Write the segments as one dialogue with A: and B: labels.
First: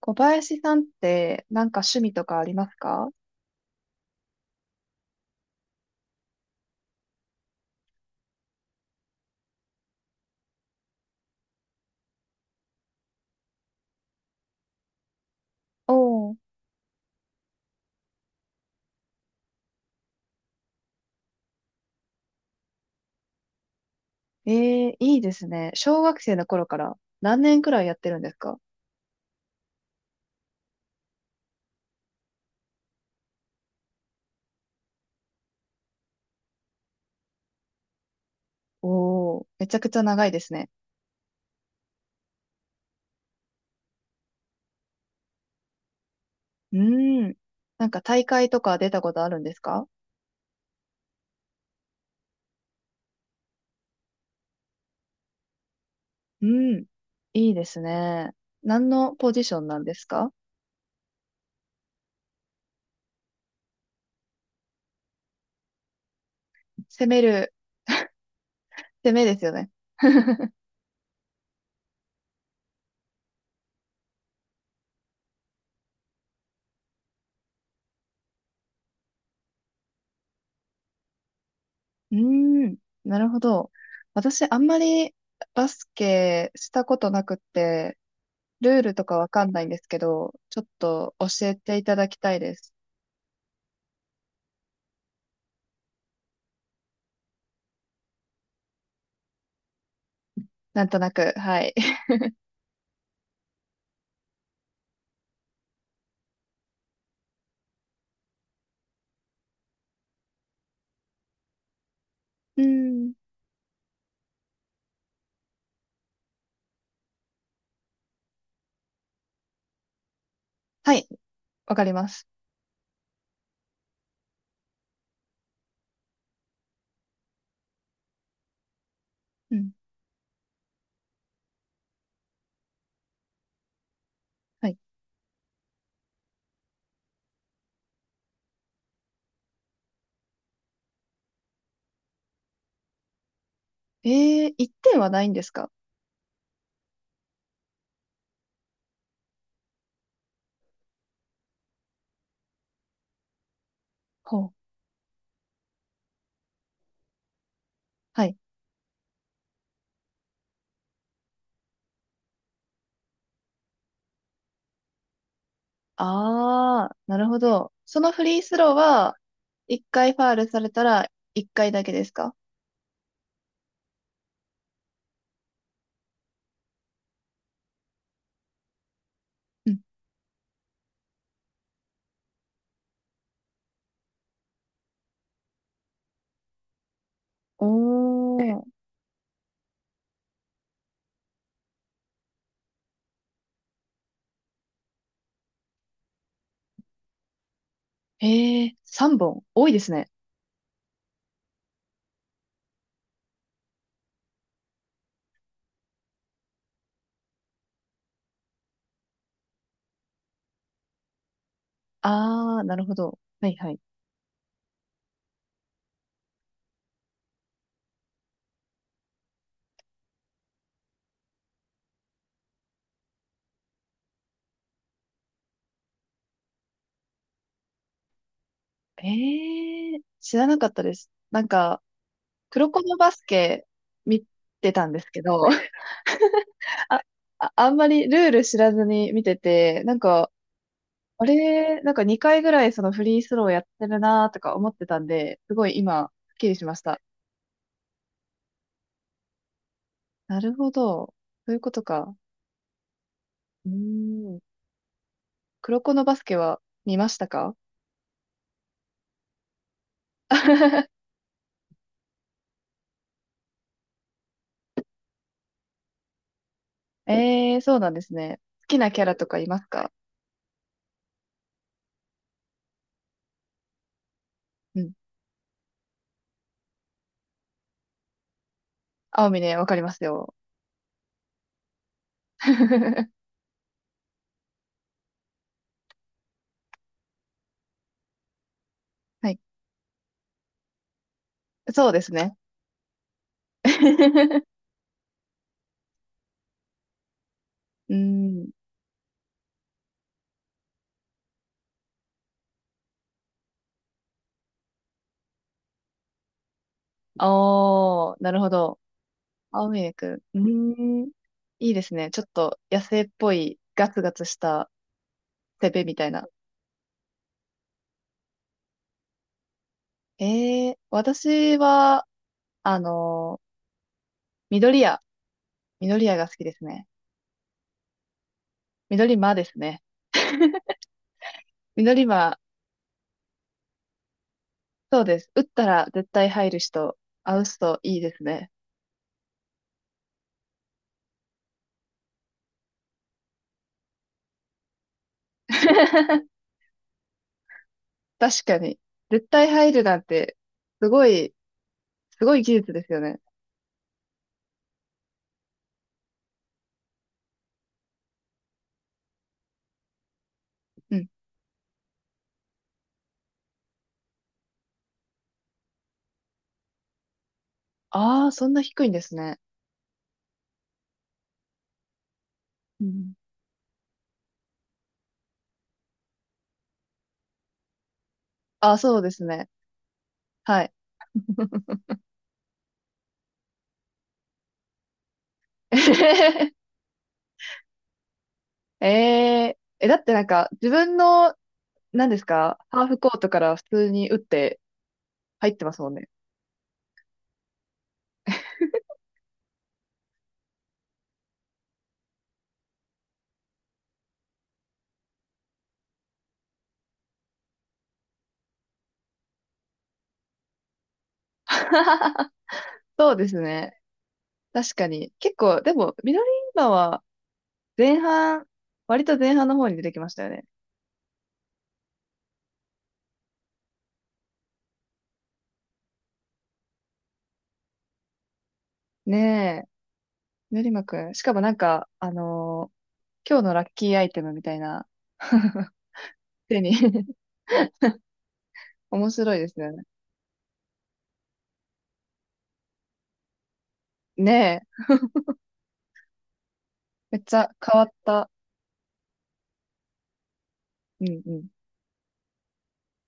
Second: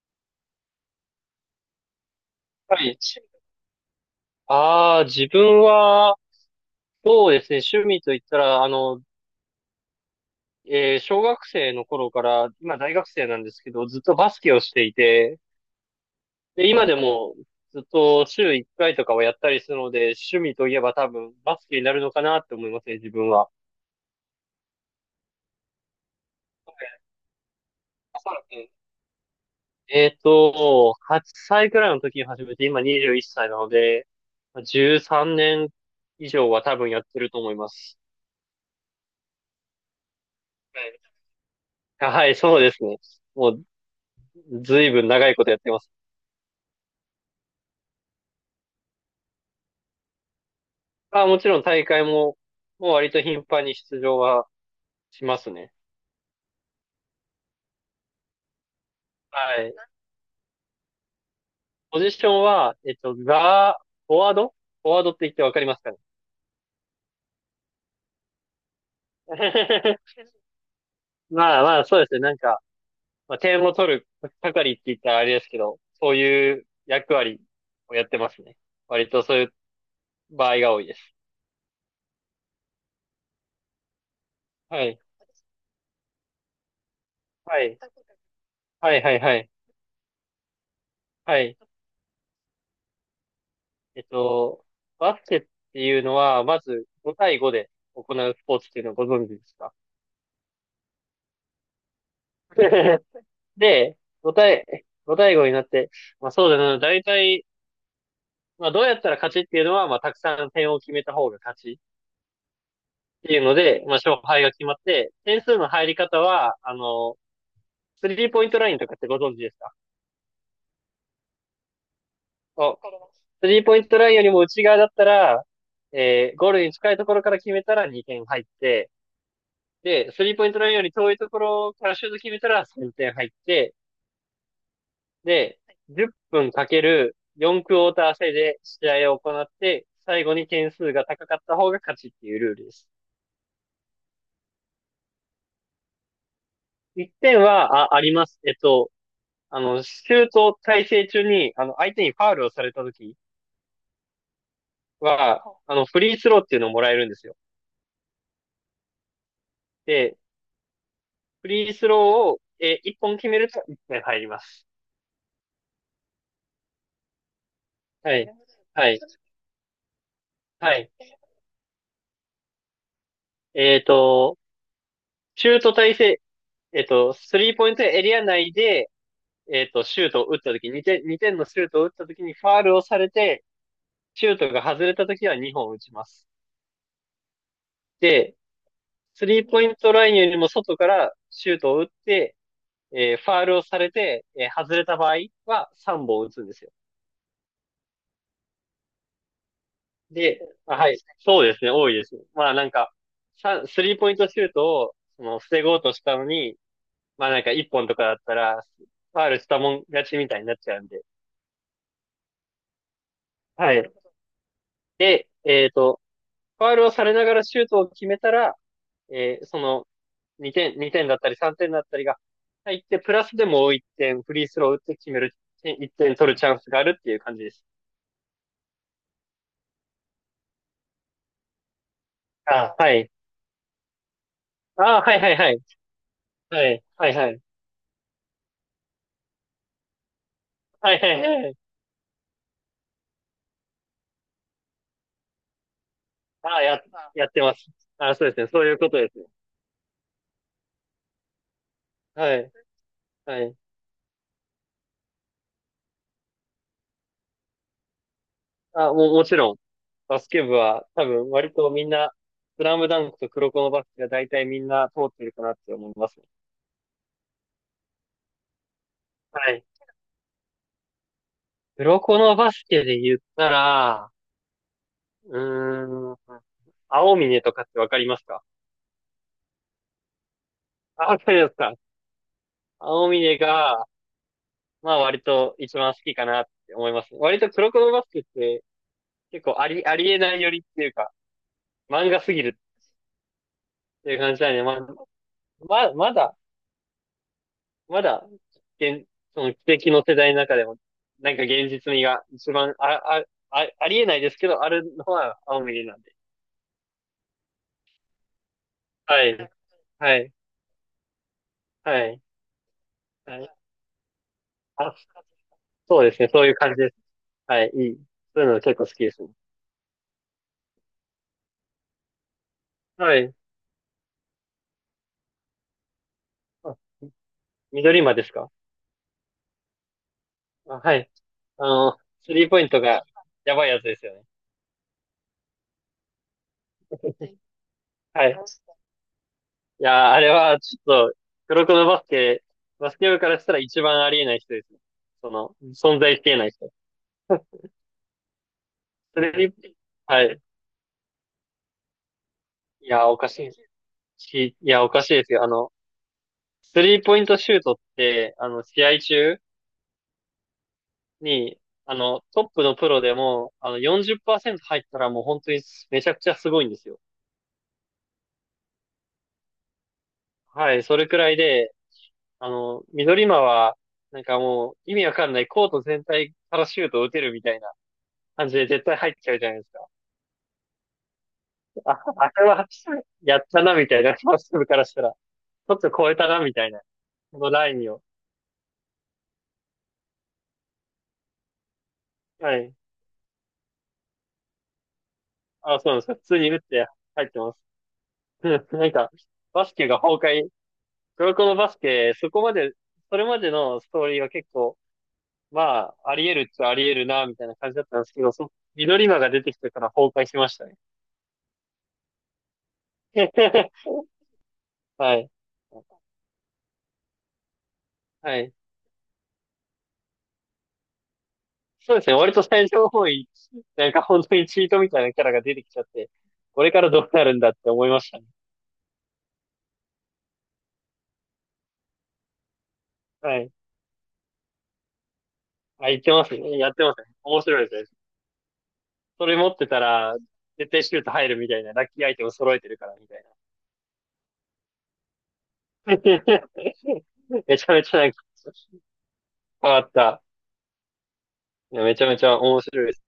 A: 小林さんってなんか趣味とかあります
B: はい。
A: か？
B: ああ、自分は、そうですね、趣味と言ったら、小学生の頃から、今大学生なんですけど、ずっとバスケをしていて、
A: おおー。
B: で、今でもずっと週1回とかはやったりするので、趣味といえば多分バスケになるのかなって思いますね、自分は。
A: ええ、いいですね。小学生の頃から何年くらいやってるんですか？
B: 8歳くらいの時に始めて、今21歳なので、13年以上は多分やってると思います。
A: おおー、めちゃくちゃ長いですね。
B: はい、はいそうですね。もうずいぶん長いことやってます。
A: うーん。なんか大会とか出たことあるんですか？
B: あ、もちろん大会も、もう割と頻繁に出場はしますね。
A: うん。いいですね。何のポジショ
B: は
A: ン
B: い。
A: なんですか？
B: ポジションは、フォワードフォワードって言ってわかりますかね？
A: 攻める、攻めですよね。
B: まあまあ、そうですね。なんか、まあ、点を取る係って言ったらあれですけど、そういう役割をやってますね。割とそういう場合が多いです。
A: うーん。なるほど。私あんま
B: はい。
A: りバスケしたことなくっ
B: はい。
A: て、ルール
B: はい
A: と
B: は
A: か
B: い
A: わ
B: は
A: か
B: い。
A: んないんですけど、ちょっと
B: は
A: 教え
B: い。
A: ていただきたいです。
B: えっと、バスケっていうのは、まず5対5で行うスポーツっていうのをご存知ですか？
A: なんとなく、はい。
B: で、ご対ご対語になって、まあそうだな、大体、まあどうやったら勝ちっていうのは、まあたくさん点を決めた方が勝ちっ
A: うん。
B: ていうので、まあ勝敗が決まって、点数の入り方は、スリーポイントラインとかってご存知ですか？
A: はい、わかります。
B: あります。スリーポイントラインよりも内側だったら、ゴールに近いところから決めたら2点入って、
A: うん。
B: で、スリーポイントラインより遠いところからシュート決めたら3点入って、
A: はい。
B: で、10分かける4クォーター制で試合を行って、最後に点数が高かった方が勝ちっていうルールです。
A: えー、1点はないんですか？
B: 1点は、あ、あります。シュート体制中に、相手にファウルをされた時
A: ほう。
B: は、フリースローっていうのをもらえるんですよ。
A: はい。
B: で、フリースローを、1本決めると1点入ります。
A: あー、なるほど。その
B: は
A: フ
B: い。
A: リースロー
B: はい。
A: は、1回ファールされ
B: は
A: た
B: い。
A: ら1回だけですか？
B: えっと、シュート体制、スリーポイントエリア内で、
A: うん。
B: シュートを打った時、2点、2点のシュートを打った時にファールをされて、シュートが外れた時は2本打ちます。
A: お
B: で、
A: ー。
B: スリーポイントラインよりも外からシュートを打って、ファールをされて、外れた場合は3本打つんですよ。
A: えー、3本。多いですね。
B: で、あ、はい。そうですね、多いですね。まあなんか、スリーポイントシュートを、その、防ごうとしたのに、まあなんか1本とかだったら、ファールしたもん勝ちみたいになっちゃうんで。
A: あー、なるほど。はいは
B: は
A: い。
B: い。で、ファールをされながらシュートを決めたら、その、2点、2点だったり3点だったりが入って、プラスでもう1点フリースロー打って決める、1点取るチャンスがあるっていう感じです。
A: えー、知らなかったです。なんか、黒
B: あ、
A: 子
B: は
A: の
B: い。
A: バスケ見てたんで
B: あ、
A: す
B: はい
A: け
B: はい
A: ど、
B: はい。はい、
A: あ、
B: はいはい。
A: あ、あんまりルール知らずに見てて、なんか、
B: はいはい
A: あ
B: はい。
A: れ、なんか2回ぐらいそのフリースローやってるなとか思ってたんで、すごい今、スッキリ
B: あ、
A: しま
B: や、
A: した。
B: やってます。あ、そうですね。そういうことですね。
A: なるほど。そういうことか。
B: はい、はい。
A: うーん。黒子のバスケは見ましたか？
B: あ、もう、もちろん、バスケ部は多分割とみんな、スラムダンクと黒子のバスケが大体みんな通ってるかなって思いますね。
A: ええー、そうなんですね。好きなキャラとかい
B: は
A: ま
B: い。
A: すか？
B: 黒子のバスケで言ったら、
A: うん。
B: うーん。青峰とかってわかりますか？
A: 青峰、わかりますよ。
B: あ、わかりますか？青
A: は
B: 峰が、まあ割と一番好きかなって思います。割とクロコロバスケって
A: い。
B: 結構ありえないよりっていうか、
A: そうで
B: 漫
A: す
B: 画す
A: ね。
B: ぎるっていう感 じなんで、まあ、まだ、
A: うー
B: まだ、
A: ん。
B: 現、その奇跡の世代の中でも、なんか現実味が一番、ありえないですけど、あるのは青峰なんで。
A: おー、なるほど。
B: はい、
A: 青ミル
B: は
A: ク。
B: い、
A: うーん。いいです
B: は
A: ね。ち
B: い、
A: ょっと野生っぽ
B: はい。
A: いガツガツした
B: あ、
A: セベみ
B: そ
A: た
B: う
A: い
B: です
A: な。
B: ね、そういう感じです。はい、いい。そういうの結構好きですね。
A: えー、私は、あ
B: はい。
A: のー緑屋。緑屋が好きですね。
B: 緑馬ですか？
A: 緑間ですね。
B: あ、はい。あの、
A: 緑
B: ス
A: 間、
B: リーポイントがやばいやつですよね。
A: そうです。打ったら絶対入る人、あう人いいです
B: はい。
A: ね。
B: いやー、あれはちょっと、黒子のバスケ、バスケ部からしたら一番ありえない人ですね。その、存在しきれ ない人。
A: 確かに。
B: ス
A: 絶対
B: リー、
A: 入るなん
B: は
A: て、
B: い。
A: すごい、すごい技術で
B: い
A: すよ
B: やー、お
A: ね。
B: かしいし、いや、おかしいですよ。スリーポイントシュートって、試合中
A: うん。
B: に、トップのプロでも、40%入ったらもう本当にめちゃくちゃすごいんですよ。
A: ああ、そんな低いんですね。
B: はい、それくらいで、
A: うん。
B: 緑間は、なんかもう、意味わかんない、コート全体からシュートを打てるみたいな感じで
A: ああ、
B: 絶対
A: そうで
B: 入っ
A: す
B: ちゃうじ
A: ね。
B: ゃないですか。
A: はい。
B: あ、あれは、やったな、みたいな、ファースト部からしたら。ちょっと超えたな、みたいな。このラインを。
A: ええー、え、だってなんか、自分の、何です
B: は
A: か、
B: い。
A: ハーフコートから普通に打って入ってま
B: あ、
A: すも
B: そ
A: ん
B: うなんです
A: ね。
B: か。普通に打って入ってます。なんか、バスケが崩壊。黒子のバスケ、そこまで、それまでのストーリーは結構、まあ、あり得るっちゃあり得るな、みたいな感じだったんですけど、緑間が出てきてから崩壊しましたね。
A: そうですね。確かに。
B: はい。
A: 結構、でも、ミドリンバは前
B: は
A: 半、
B: い。
A: 割と前半の方に出てきましたよね。
B: そうですね。割と最初の方位、なんか本当にチートみたいなキャラが出てきちゃって、これからどうなるんだって思いましたね。
A: ねえ、ミドリンバくん。しかもなんか、
B: は
A: 今日
B: い。
A: のラッキーアイテムみたいな、
B: あ、言ってますね。
A: 手
B: や
A: に
B: ってますね。面白いですね。
A: 面
B: そ
A: 白
B: れ
A: いで
B: 持っ
A: す
B: て
A: よ
B: た
A: ね。
B: ら、絶対シュート入るみたいな、ラッキーアイテム揃えてるからみたいな。
A: ねえ、
B: めちゃ
A: めっちゃ
B: めちゃ
A: 変わっ
B: なんか、
A: た。
B: 変わった。
A: うんうん。
B: いやめちゃめちゃ面白いです。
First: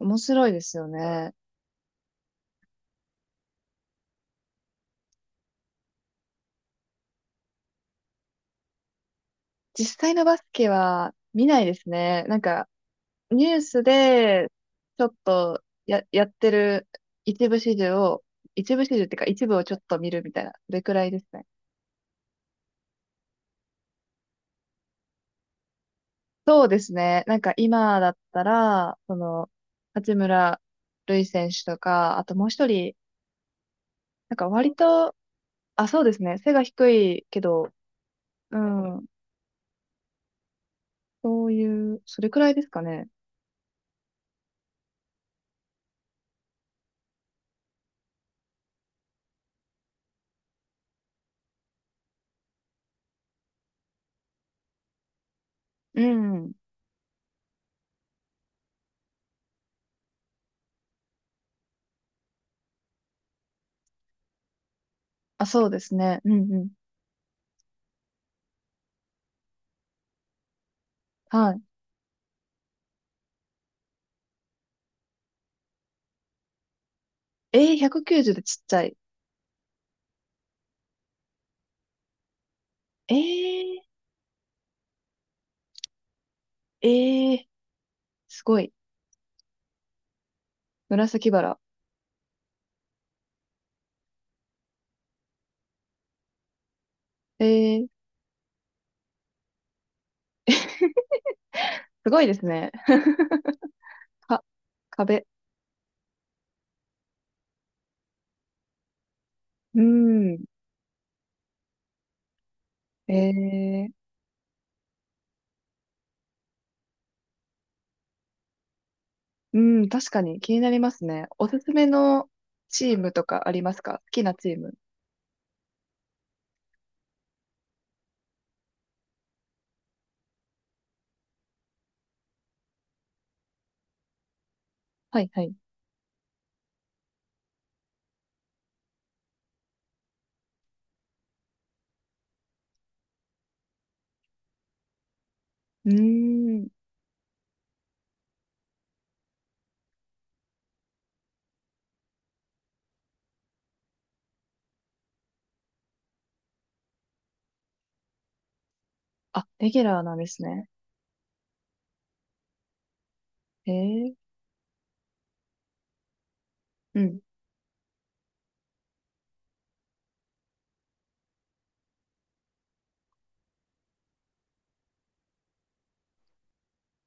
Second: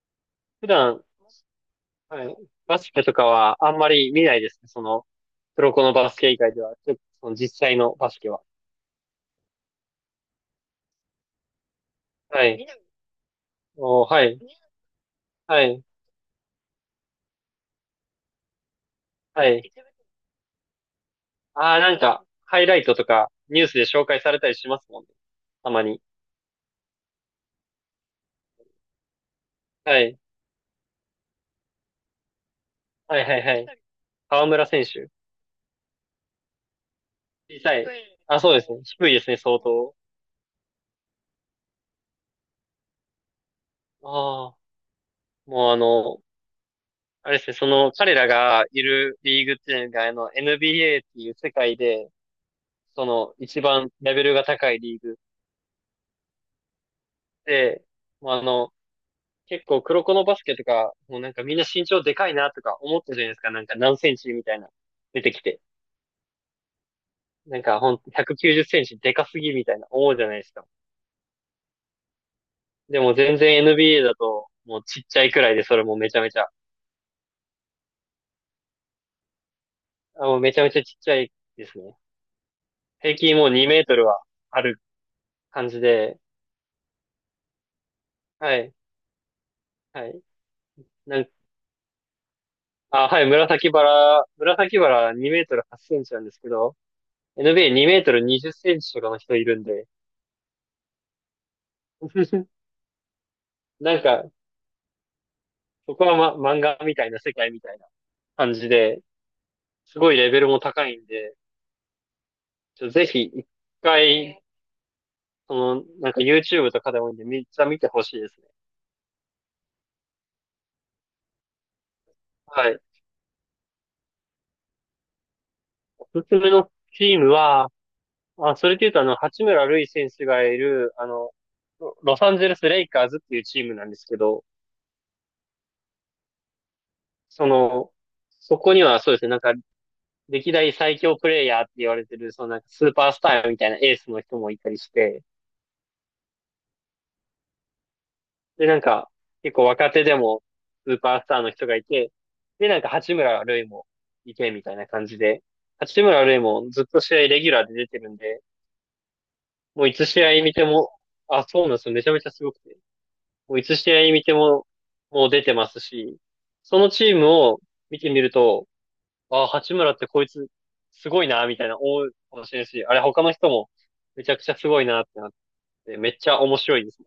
A: 面白いで
B: 普
A: すよ
B: 段、
A: ね。
B: はい、バスケとかはあんまり見ないですね。その、黒子のバスケ以外では、ちょっとその実際のバスケは。
A: 実際のバスケは見ないですね。なん
B: はい。見
A: か、
B: ない
A: ニュース
B: お、はい。
A: で、ちょっと
B: はい。
A: や、やってる一部始終を、一部始終っていうか一
B: は
A: 部を
B: い。
A: ちょっと見るみたいな、それくらいですね。
B: ああ、なんか、ハイライトとか、ニュースで紹介されたりしますもんね。たまに。
A: そうですね。なんか今だったら、その、
B: は
A: 八
B: い。
A: 村塁選手とか、あともう一人、
B: はいはいはい。
A: なん
B: 河
A: か
B: 村
A: 割
B: 選手。
A: と、あ、そうですね。背が低いけ
B: 小
A: ど、
B: さい。あ、そう
A: う
B: ですね。
A: ん、
B: 低いですね、相当。
A: そういう、それくらいですかね。
B: ああ、もうあれですね、その、彼らがいるリーグっていうのが、NBA っていう世界で、その、一番レベルが高いリーグ
A: うん。
B: で、もう結構黒子のバスケとか、もうなんかみんな身長でかいなとか思ったじゃないですか、なんか何センチみたいな、出てき
A: あ、
B: て。
A: そうですね。うんうん。
B: なんかほんと190センチでかすぎみたいな思うじゃないですか。
A: はい。
B: でも全然 NBA だともうちっちゃいくらいでそれもめちゃめちゃ、
A: えー、190でちっちゃい。
B: あもうめちゃめちゃちっちゃいですね。
A: え
B: 平
A: ー、
B: 均もう2メートルはある感じで、
A: えー、す
B: は
A: ごい。
B: い、はい。なん
A: 紫バラ、
B: あ、はい、紫バラ2メートル8センチなんですけど、
A: え
B: NBA2
A: ー、
B: メートル20センチとかの人いるんで、
A: すごいです ね。
B: なん か、
A: か、壁。
B: そこは、ま、漫画みたいな世界みたいな感じで、
A: う
B: すごいレ
A: ん。
B: ベルも高いんで、ぜ
A: え
B: ひ一
A: ー、
B: 回その、なんか YouTube とかでもいいんで、めっちゃ見てほしいですね。
A: うん、確かに気になりますね。おすすめの
B: はい。
A: チームとかありますか？好きなチーム。
B: おすすめのチームは、あ、それで言うとあの、八村塁選手がいる、あの、ロサンゼルス・レイカーズっていうチームなんですけど、
A: はい、はい。
B: その、そこにはそうですね、なんか、歴代最強プレイヤーって言われてる、そのなんかスーパースターみたいなエースの人もいたりして、
A: うーん。
B: で、なんか、結構若手でもスーパースターの人がいて、で、なんか八村塁もいてみたいな感じで、八村塁もずっと試合レギュラーで出てるんで、
A: あ、レギュ
B: もうい
A: ラー
B: つ
A: なん
B: 試
A: です
B: 合見て
A: ね。
B: も、あ、そうなんですよ。めちゃめちゃすごくて。もうい
A: え
B: つ試合
A: ー、
B: 見ても、もう出てますし、その
A: う
B: チー
A: ん。
B: ムを見てみると、あ、八村ってこいつ、すごいな、みたいな思うかもしれないし、あれ他の人もめちゃくちゃすごいなってなって、めっちゃ面白いです。